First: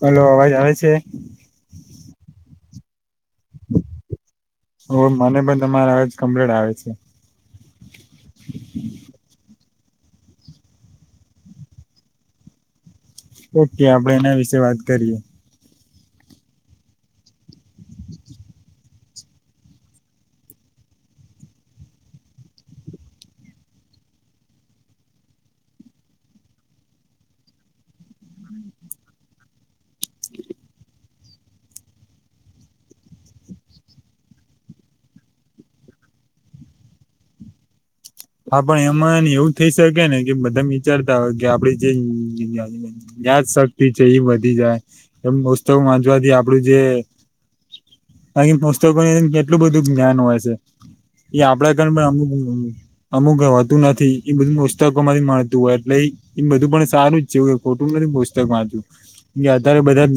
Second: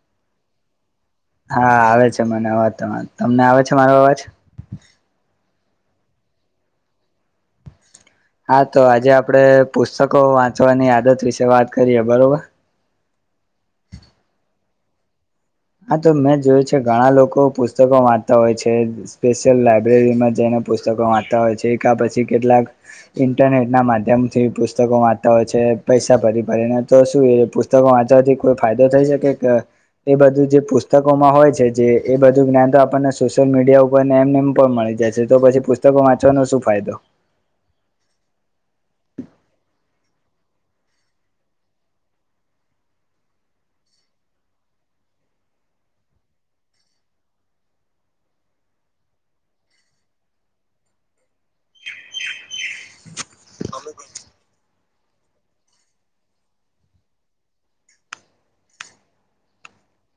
Hello અવાજ આવે છે હા આવે છે મને અવાજ ત તમને આવે છે મારો અવાજ ઓ મને પણ તમારે અવાજ કમ્પ્લીટ આવે છે હા તો આજે આપડે પુસ્તકો વાંચવાની આદત વિશે વાત કરીએ બરોબર. ઓકે આપડે એના વિશેે વાત કરીએ. હા, તો મે જોયું છે ઘણા લોકો પુસ્તકો વાંચતા હોય છે સ્પેશિયલ લાઈબ્રેરીમાં જઈને પુસ્તકો વાંચતા હોય છે એકા પછી કેટલાક. ઇન્ટરનેટ ના માધ્યમથી પુસ્તકો વાંચતા હોય છે પૈસા ભરી ભરી ને તો શું એ. પુસ્તક વાંચવાથી કોઈ ફાયદો થઈ શકે કે એ બધું. જે પુસ્તકોમાં હોય છે જે એ બધું જ્ઞાન તો આપણને સોશિયલ મીડિયા ઉપર ને એમને એમ પણ મળી જાય છે તો પછી પુસ્તક. પુસ્તકો વાંચવાનો શું ફાયદો. હા પણ એમાં એવું થઈ શકે ને કે બધા વિચારતા હોય કે આપડી જે [unintelligible] યાદ શક્તિ છે એ વધી જાય એમ પુસ્તકો વાંચવાથી આપડું જે. અહી પુસ્તકોની કેટલું બધું જ્ઞાન હોય સે. એ આપડડા કાર પણ [unintelligible] અમુક હોતું નથી એ બધું પુસ્તકો માંથી મળતું હોય એટલે. એ બધું પણ સારું જ છે કોઈ ખોટું નથી પુસ્તક વાંચવું અધારે બધા.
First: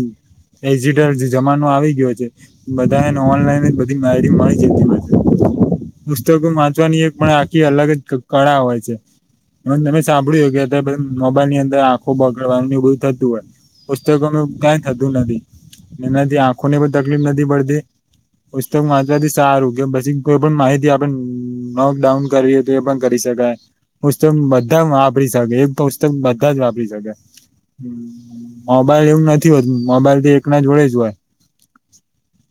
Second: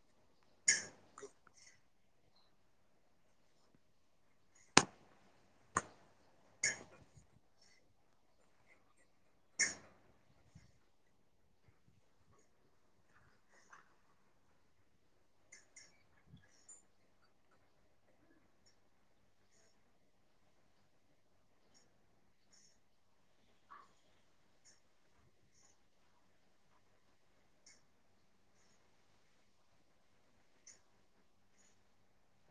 એજિટર જમાનો આવી ગયો છે. બધાને ઓનલાઈન બધી માયરીંગ મળી જતું હોય છે. પુસ્તકો વાંચવાની એક પણ આખી અલગ જ કળા હોય છે. મ તમે સાંભળ્યુંય કે અત્યારે મોબાઈલ ની અંદર આંખો બગડવાનું એ બધું થતું હોય. પુસ્તકોનું કઈ થતું નથી એનાથી આંખો ને પણ તકલીફ નથી પડતી. પુસ્તક વાંચવાથી સારું કે પછી કોઈ પણ માહિતી આપ નક ડઉન. કરવી હોય તો એ પણ કરી શકાય. પુસ્તક બધા વાપરી શકે એક પુસ્તક બધા જ વાપરી શકે. મોબાઈલ એવું નથી હોતું મોબાઈલ તો એક ના જોડે જ હોય.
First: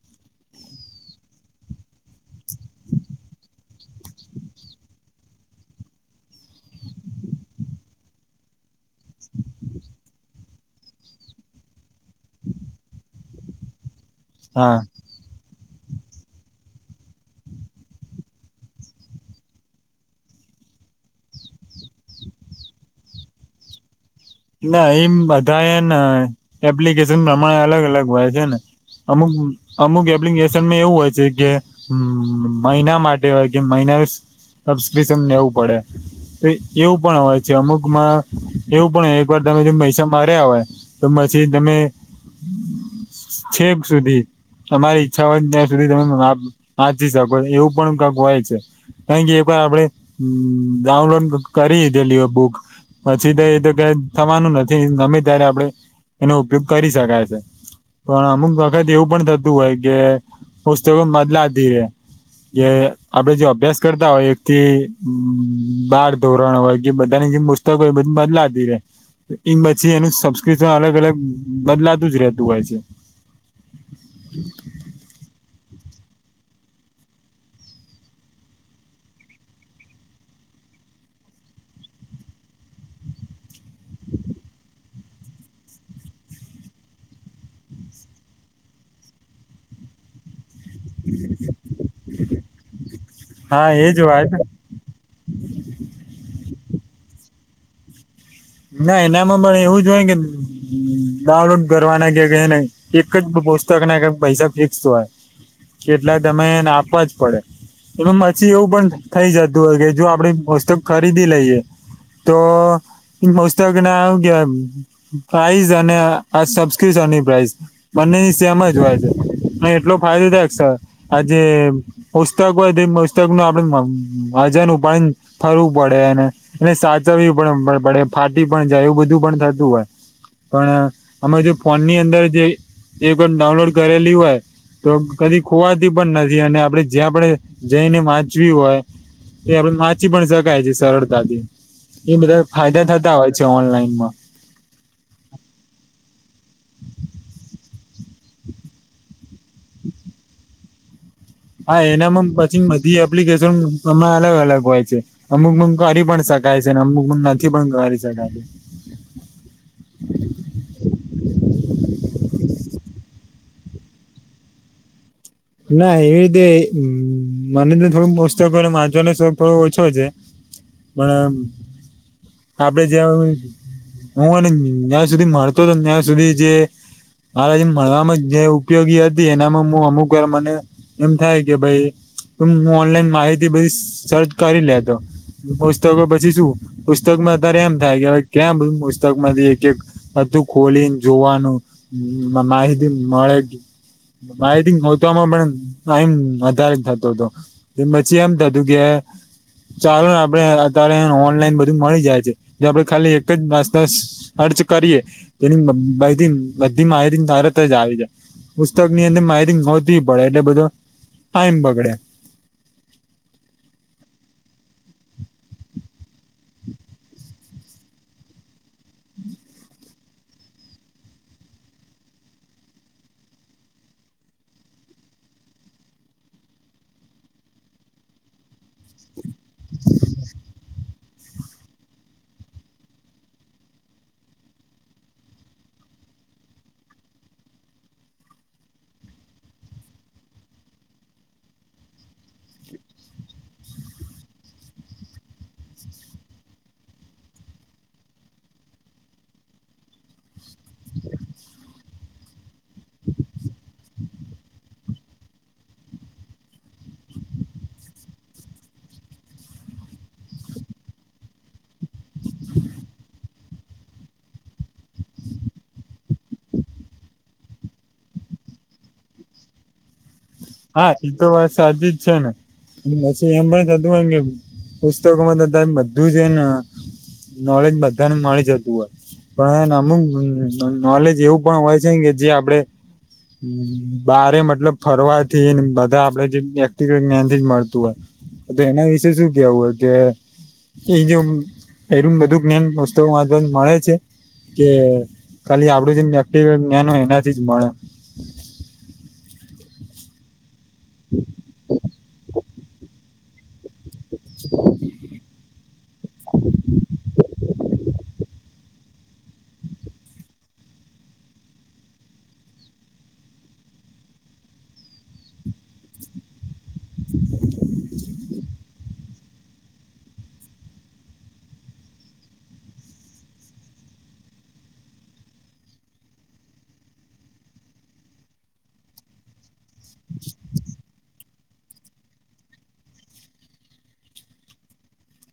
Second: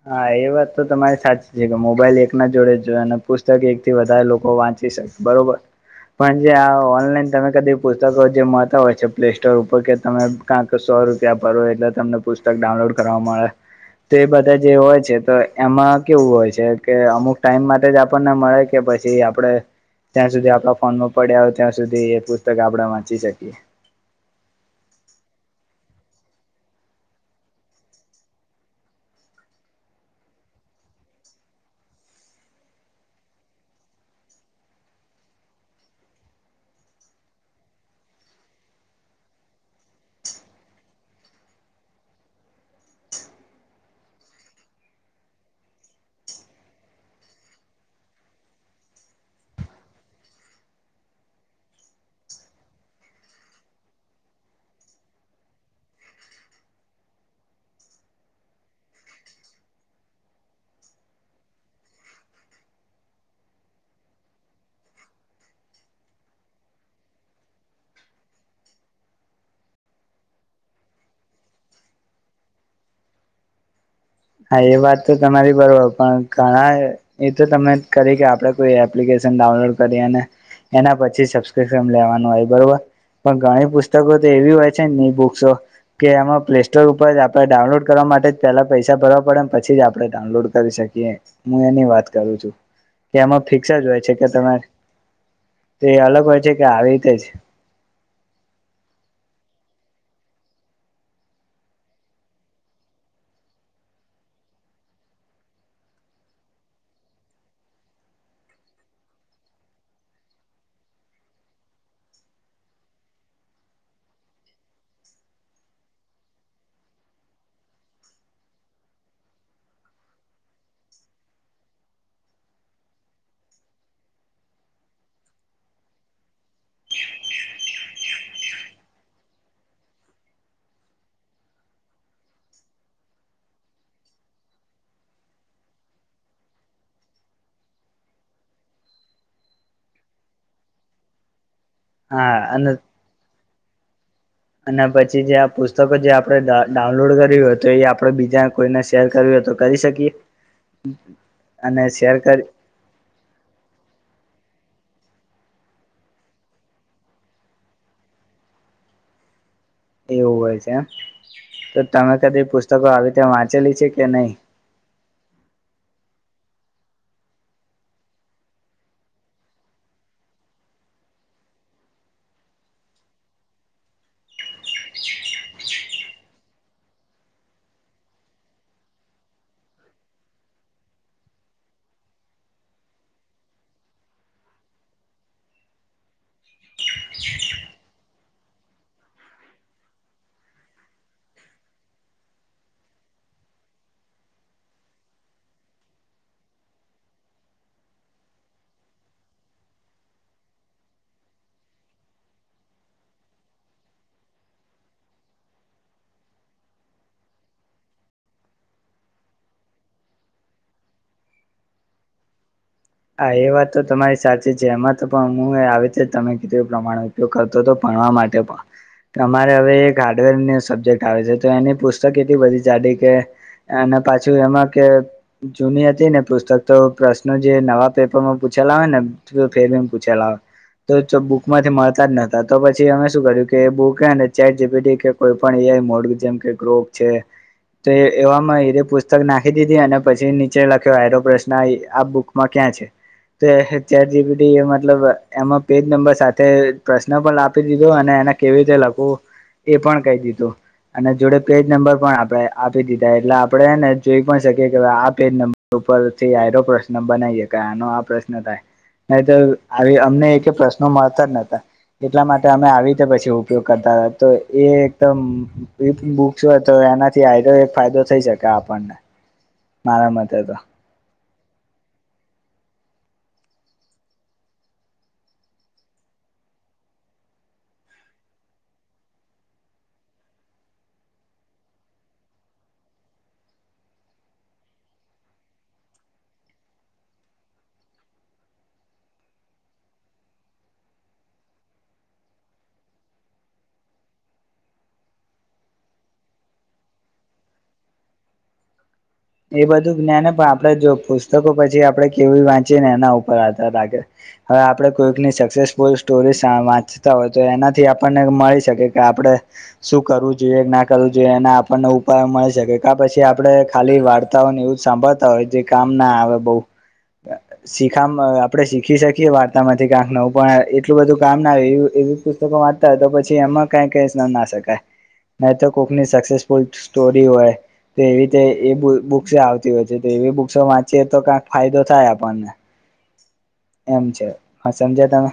હા એ વાત તો તમારી સાચી છે કે મોબાઈલ એક ના જોડે જ હોય અને પુસ્તક એક થી વધારે લોકો વાંચી શકે. બરોબર. પણ જે આ ઓનલાઈન તમે કદીક પુસ્તકો જે મળતા હોય છે પ્લે સ્ટોર ઉપર કે તમે કા તો સો રૂપિયા ભરો એટલે. તમને પુસ્તક ડાઉનલોડ કરવા મળે તો એ બધા જે હા હોય છે તો. એમાં કેવું હોય છે કે અમુક ટાઈમ માટે જ આપણને મળે કે પછી આપડે. ત્યાં સુધી આપડા ફોનમાં પડ્યા હોય ત્યાં સુધી એ પુસ્તક આપણે વાંચી શકીએ. ના એમ બધા હેન એપ્લિકેશન પ્રમાણે અલગ અલગ હોય છે ને. અમુક અમુક એપ્લિકેશન એવું હોય છે કે. હમ મહિના માટે હોય કે મહિના સબસ્કિપ્શન લેવું પડે. તો એવું પણ હોય છે અમુકમાં એવું પણ હૈ. ઉપર તમે જો પૈસા માર્યા હોય તો પછી તમે. છેક સુધી. તમારી ઈચ્છા હોયને ત્યાં સુધી તમે વાંચી શકો એવું પણ કઈક હોય છે. [unintelligible] ક‌ઇક એમા આપડે હ ડાઉનલોડ કરી લીધેલી હોય બુક. પછી તો એ તો ક થવાનું નથી ગમે ત્યારે આપડે એનો ઉપયોગ કરી શકાય છે. પણ અમુક વખત એવું પણ થતું હોય કે પુસ્તકો બદલાતી રે. કે આપડણે જો અભ્યાસ કરતા હોય એકથી બાર ધોરણ હોય કે બધાની જે મ. [unintelligible] બદલાતી રે એ પછી એનું સબસ્ક્રિપ્શન અલગ અલગ બદલાતું જ રહેતું હોય છે. હા એ વાત તો તમારી બરોબર પણ ઘણાય. એ તો તમે કરી કે આપડે કોઈ એપ્લિકેશન ડાઉનલોડ કરી અને. એના પછી સબસ્ક્રિપ્શન લેવાનું હોય બરોબર. પણ ઘણી પુસ્તકો તો એવી હોય છે ઇ બુક્સો. કે એમાં પ્લે સ્ટોર ઉપર આપણે ડાઉનલોડ કરવા માટે પેલા પૈસા. ભરવા પડે પછી જ આપણે ડાઉનલોડ કરી શકીએ. કે હું એની વાત કરું છું કે એમાં હા ફિક્સ એ જ હોય છે વાત કે તમે. તે અલગ હોય છે કે આવી રીતે જ. ના એનામાં પણ એવું જો હોય કે. ડાઉનલોડ કરવાના કે નને એક જ પુસ્તક ના પૈસા ફિક્સ હોય. કેટલા તમેને આપવા જ પડે. એ પછી એવું પણ થઈ જતું હોય કે જો આપણેે વસ્તુ ખરીદી લઈએ. તો પુસ્તક ને આવું કેવાય. પ્રાઈઝ અને આ સબસ્ક્રિપ્શન ની પ્રાઇઝ. બંને ની સેમ જ હોય છે પણ એટલો ફાયદોદાયક સર આજે. પુસ્તક હોય તે પુસ્તક નો આપડે મ વજન ઉપાડી. ફરવું પડે અને એને સાચવવી પણ પડે ફાટી પણ જાય એવું બધું પણ થતું હોય. પણ અમણા જો ફોનની અંદર જે પણ ડાઉનલોડ કરેલી હોય. તો કદી ખોવાતી પણ નથી અને આપડે જ્યાં આપણે જઈને વાંચવી હોય. એ આપડે વાંચી પણ શકાય છે સરળતાથી એ બધા હા અને ફાયદા થતા હોય છે ઓનલાઈનમાં. અને પછી જે આ પુસ્તકો જે આપડણે ડા ડાઉનલોડ કર્યું હતું એ આપડે બીજા કોઈને શેર કર્યું તો. કરી શકી. હા એનામાં પછી બધી એપ્લિકેશન એમા અલગ અલગ હોય છે. અમુક મ કરી પણ શકાય છે, ને અમુક મ નથી પણ કરી શકાય છે. એવું હોય છે, એમ તો તમે કદી પુસ્તકો આવી રીતે વાંચેલી છે, કે નહી ના એવી રીતે મને તો થોડું મોસ્ત કર વાચવાનો થોડો ઓછો છે. પણ આપડે જયા. હું અને ત્યાં સુધી ભણતો હતો ત્યાં સુધી જે. મારે જે મળવામાં જે ઉપયોગી હતી એનામાં હું અમુક કોક વાર મને એમ થાય કે ભાઈ. તો હું ઓનલાઈન માહિતી બધી સર્ચ કરી લેતો. પુસ્તકો પછી શું પુસ્તકમાં અતારે એમ થાય કે હવે કેમ પુસ્તક માંથી એક એક બધું ખોલીન જોવાનું માહિતી મળે માહીતી મો ત મ પણ તાઈમ વધારે થતો હતો પછી એમ થતું કે ચાલો ને આપડે અત્યારે ઓનલાઈન બધું મળી જાય છે, જો આપડે ખાલી એક જ નાસ્તસ ખર્ચ કરીએ તેની બધી બધી માયતી તરત જ આવી જાય પુસ્તકની અંદર માહીતી ગોતવી પડે એટલે બધો ટાઈમ બગડે હા એ વાત તો તમારી સાચી છે, એમાં તો પણ હું આવે છે, તમે કીધું એ પ્રમાણ કરતો તો ભણવા માટે અમારે હવે એક હાર્ડવેર સબ્જેક્ટ આવે છે, તો એની પુસ્તક એટલી બધી જાડી કે અને પાછું એમાં કે જૂની હતી ને પુસ્તક તો પ્રશ્ન જે નવા પેપરમાં પૂછેલે હોય ને [unintelligible] પૂછેલા તો બુક માંથી મળતા જ નતા તો પછી અમે શું કર્યું કે એ બુકે ને ચેટ જીપીટી કે કોઈ પણ એયાય મોડ વિજન કે ગ્રોપ છે. તો એવામાં હેરે પુસ્તક નાખી દીધી અને પછી નીચે લખ્યો હેરો પ્રશ્ન આ બુકમાં ક્યાં છે? તે ચેક જીપીટી એ મતલબ એમાં પેજ નંબર સાથે પ્રશ્ન પણ આપી દીધો અને એને કેવી રીતે લખવું એ પણ કહી દીધું અને જોડે પેજ નંબર પણ આપણે આપી દીધા એટલે આપડે હેને જોઈ પણ શકીએ કે આ પેજ નં ઉપરથી આયરો પ્રશ્ન બનાવીએ કા નો આ પ્રશ્ન થાય નહી તો આવી અમને એક પ્રશ્નો મળતા જ નતા એટલા માટે અમે આવીતે પછી ઉપયોગ કરતા હતા તો એ એકદમ એ બુક્સ હોય તો એનાથી આયર એક ફાયદો થઈ શકે આપણને મારા મતે તો હા એ તો વાત સાચી જ છે, ને પછી એમ પણ તુ એમ કે પુસ્તકોમાં તધા એમ બધું જ એન નોલેજ બધા ને મળી જતું હોય પણ હેન અમુક નોલેજ એવું પણ હોય છે, કે જે આપડે હ બારે મતલબ ફરવા તે બધા આપડે જે વ્યક્તિગત જ્ઞાનથી જ મળતું હોય એના વિશે શું કેવું હોય કે એથી આમ, ઘણું બધું જ્ઞાન પુસ્તક વાંચવાથી મળે છે. કે ખાલી આપડું જેમ વ્યક્તિ જ્ઞાન હોય એનાથી જ મળે એ બધું જ્ઞાને પણ આપડે જો પુસ્તકો પછી આપડે કેવી વાંચીએ ને એના ઉપર આધાર રાખે હવે આ પડે કોઈકની સક્સેસફુલ સ્ટોરી સા વાંચતા હોય તો એનાથી આપણને મળી શકે કે આપણે શું કરવું જોઈએ ના કરવું જોઈએ એના આપણને ઉપાય મળી શકે કા પછી આપડે ખાલી વા ને એવું સાંભળતા હોય જે કામ ના આવે બો શીખમ આપડે સી ખી શકીએ વાર્તામાંથી કાંક નવું પણ એટલું બધું કામ ના આવે એવુ એવી પુસ્તકો વાંચતા હોય તો પછી એમાં કઈ કેસ ન ના શકાય નહી તો કોકની સક્સેસફુલ સ્ટોરી હોય તો એવી રીતે એ બુ બુક્સ આવતી હોય છે, તો એવી બુક્સો વાંચીએ તો કાક ફાયદો થાય આપણને એમ છે, હા સમજયા તમે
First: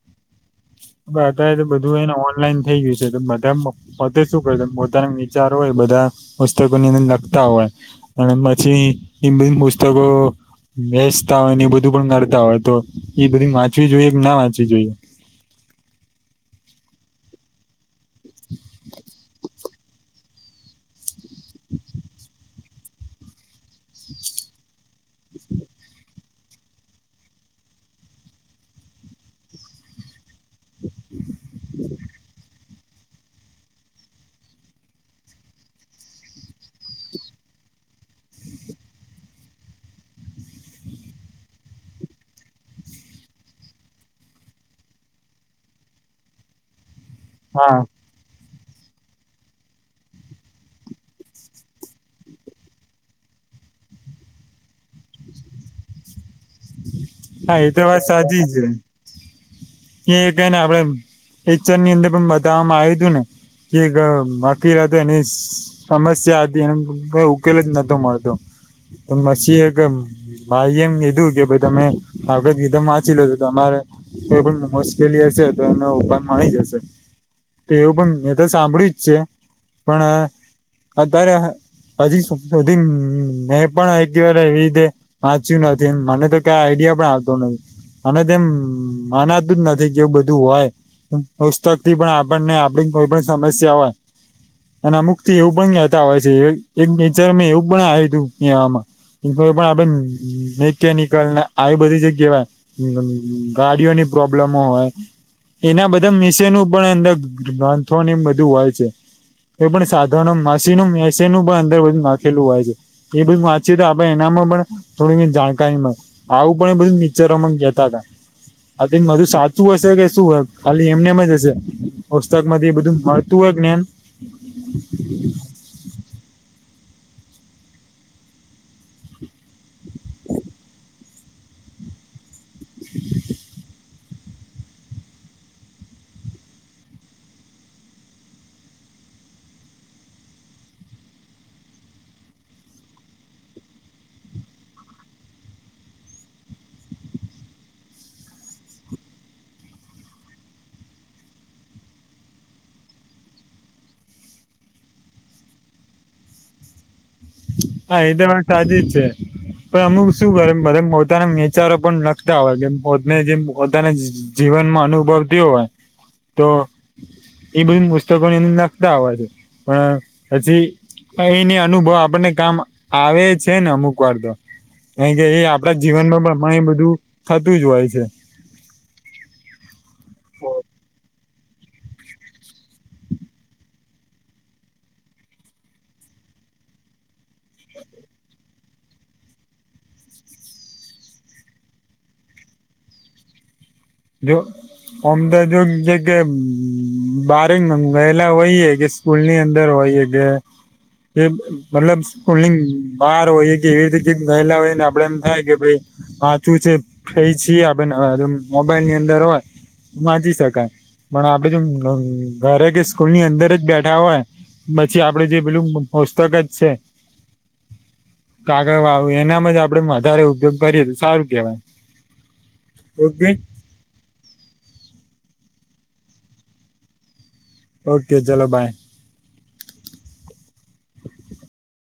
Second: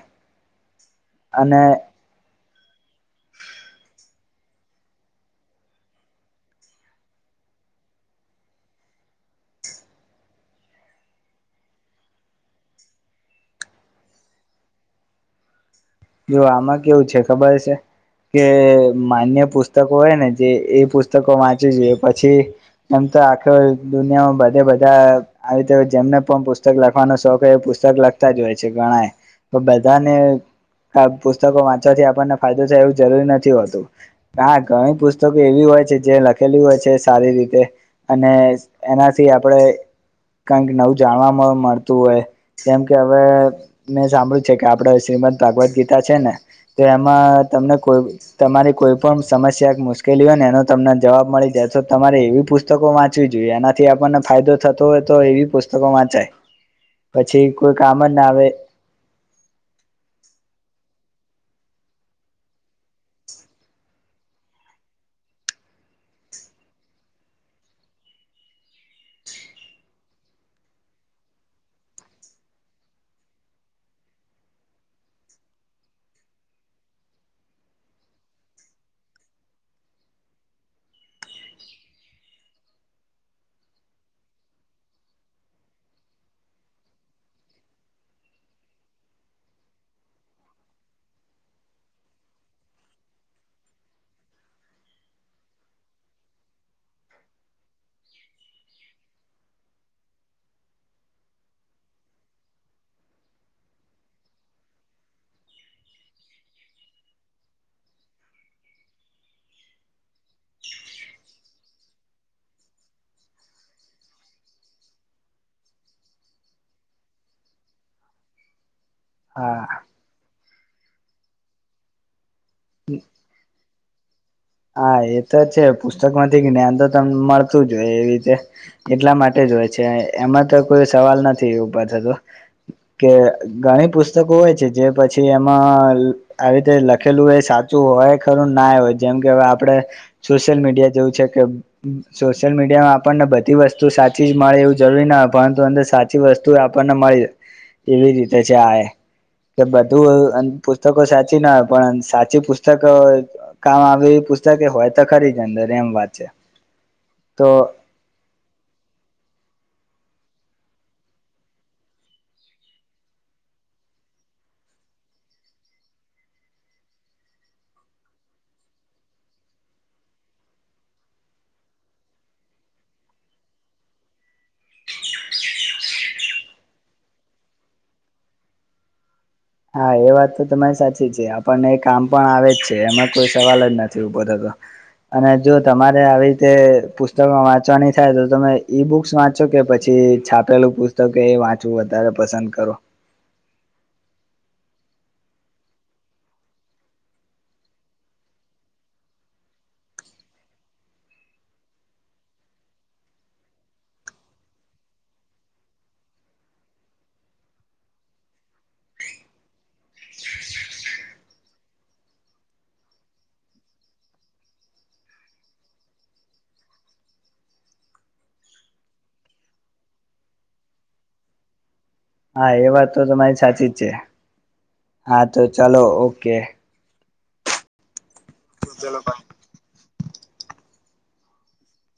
અત્યારે અને તો બધું એને ઓન. ઓફલાઈન થઈ ગયું છે બધા પોતે શું કરે પોતાના વિચાર હોય બધા પુસ્તકોની અંદર લખતા હોય અને પછી એ બી પુસ્તકો. બેસતા હોયન એ બધું પણ નડતા હોય તો, એ બધી વાંચવી જોઈએ ક ના વાંચવી જોઈએ? જો આમાં કેવું છે, ખબર છે. કે માન્ય પુસ્તકો હોય ને જે એ પુસ્તકો વાંચવી જોઈ પછી એમ તો આખો દુનિયામાં બધે બધા આવી તો જેમને પણ પુસ્તક લખવાનો શોખ હોય એ પુસ્તક લખતા જ હોય છે, ગણાય તો બધાને આ પુસ્તકો વાંચવાથી આપણને ફાયદો થાય એવું જરૂરી નથી હોતું. નાા ઘણી પુસ્તકો એવી હોય છે જે લખેલી હોય છે સારી રીતે અને એનાથી આપણેે કંઈક નવું જાણવા મળતું હોય. જેમ કે હવે મેં સાંભળ્યું છે કે આપડ શ્રીમંત. ભાગવદ ગીતા છે ને તો એમાં તમને હા કોઈ તમારી કોઈ પણ સમસ્યા કે મુશ્કેલી હોય ને એનો તમને જવાબ મળી જાય તો તમારે એવી પુત પુસ્તકો વાંચવી જોઈએ એનાથી આપણને ફાયદો થતો હોય તો એવી પુસ્તકો વાંચાય. પછી હા એ કોઈ તો કામ વાત જ ના સાચી આવે. છે એ કઈ ને આપડે એચર ની અંદર પણ બતાવવામાં આવ્યું હતું ને જે ક બાકી રહેતે નીશ. સમસ્યા હતી એ કઈ ઉકેલ જ નતો મળતો. તો મછી એગ મા એમ એ કીધું ભ તમે આપડે ગીધમ વાંચી લો છો તમારે. કોઈ પણ મુશ્કેલી હશે તો એને ઉપાનમાં આવી જશે. તે ઓવો પણ મે તો સાંભળ્યું જ છે પણ અત્યારે હજી સોપધીન મેં પણ એકવાર એવી રીતે વાંચ્યું નથી મને તો કા આઈડિયા પણ આવતો નહી અને તેમ માનાતું જ નથી કેવું બધું હોય. પુસ્તક થી પણ આપણને આપડી કોઈ પણ સમસ્યા હોય. એને થી એવું પણ ગતા હોય છે એક ચર એવું પણ આવ્યું કહેવામા. કોઈ પણ આપ નૈતનીક. કલ આવી બધી જે કહેવાય ગાડીઓની પ્રોબ્લેમો હોય. એના બધા મેશિનું પણ અંદર ગ્રંથોને એ બધું હોય છે. એ પણ સાધોનો માસી નું મેસી નું પણ અંદર બધું નાખેલું હોય છે. એ બધ વાંચી તો આપે એનામાં પણ થોડી જાણકારી મળે આવું પણ એ બધું મિચીરોમા કહેતા આ માધું સાચું હા હશે કે શુંય ખાલી એમનેમ જ હશે પુસ્તક માંથી બધું મળતું હોય જ્ઞાન. હા એ તો છે પુસ્તક માંથી જ્ઞાન તો તમ મળતું જ હોય એવી રીતે. એટલા માટે જ હોય છે એમાં તો કોઈ સવાલ નથી ઉભા થતો. કે ગણી પુસ્તકો હોય છે જે પછી એમાં આવી રીતે લખેલું એ સાચું હોય ખરું ના હોય જેમ કે હવે આપણે સોશિયલ મીડિયા જેવું છે કે સોશિયલ મીડિયામાં આપણને બધી વસ્તુ સાચી જ મળે એવું જરૂરી ના હોય પરંતુ અંદર સાચી વસ્તુ આપણને મળી રહે. એવી રીતે છે આએ. કે બધું અન પુસ્તકો સાચી ના હોય પણ સાચી પુસ્તક કામ આવે એવી પુસ્તકે હોય તો ખરી જ અંદર એમ વાત છે તો. હા એ વા સાદી છે. પણ અમુક શું કરે બધ પોતાના વિચારો પણ લખતા હોય કે પોતને જેમ પોતાના જીવનમાં અનુભવતી હોય તો. એ બધી પુસ્તકો ને એને લખતા હોય છે પણ પછી. એ એનિ અનુભવ આપણને કામ આવે છે ને અમુક વાર તો. કારણ કે એ આપડા જીવનમાં પણ એ બધું થતું જ હોય છે. હા એ વાત તો તમારી સાચી છે આપણને એ કામ પણ આવે જ છે એમાં કોઈ સવાલ જ નથી ઉભો થતો. અને જો તમારે આવી રીતે પુસ્તકો વાંચવાની થાય તો તમે ઈ બુક્સ વાં વા કે પછી છાપેલું પુસ્તક એ વાંચવું વધારે પસંદ કરો. જો અમ તોા જો જે બાર ગેલા વહી હ કે સ્કૂલ ની અંદર હોય ગે. કે મતલબ સ્કૂલની બહાર હોય કે એવી રીતે ગયલા હોયને આપડે એમ થાય કે ભાઈ હાસાચું છે ફઈ છીએ આપ મોબાઈલ ની અંદર હોય. વાંચી શકાય પણ આપડે જો ધન ઘરે કે સ્કૂલની અંદર જ બેઠા હોય. પછી આપડે જે પેલું મસ્તક જ છે. કાગળ વાવું એનામાં જ આપડે વધારે ઉપયોગ કરીએ સારું કેવાય. હા એ વાત તો ઓકે તમારી સાચી જ છે હા તો ચાલો ઓકે. ઓકે ચલો બાય. ચાલલો.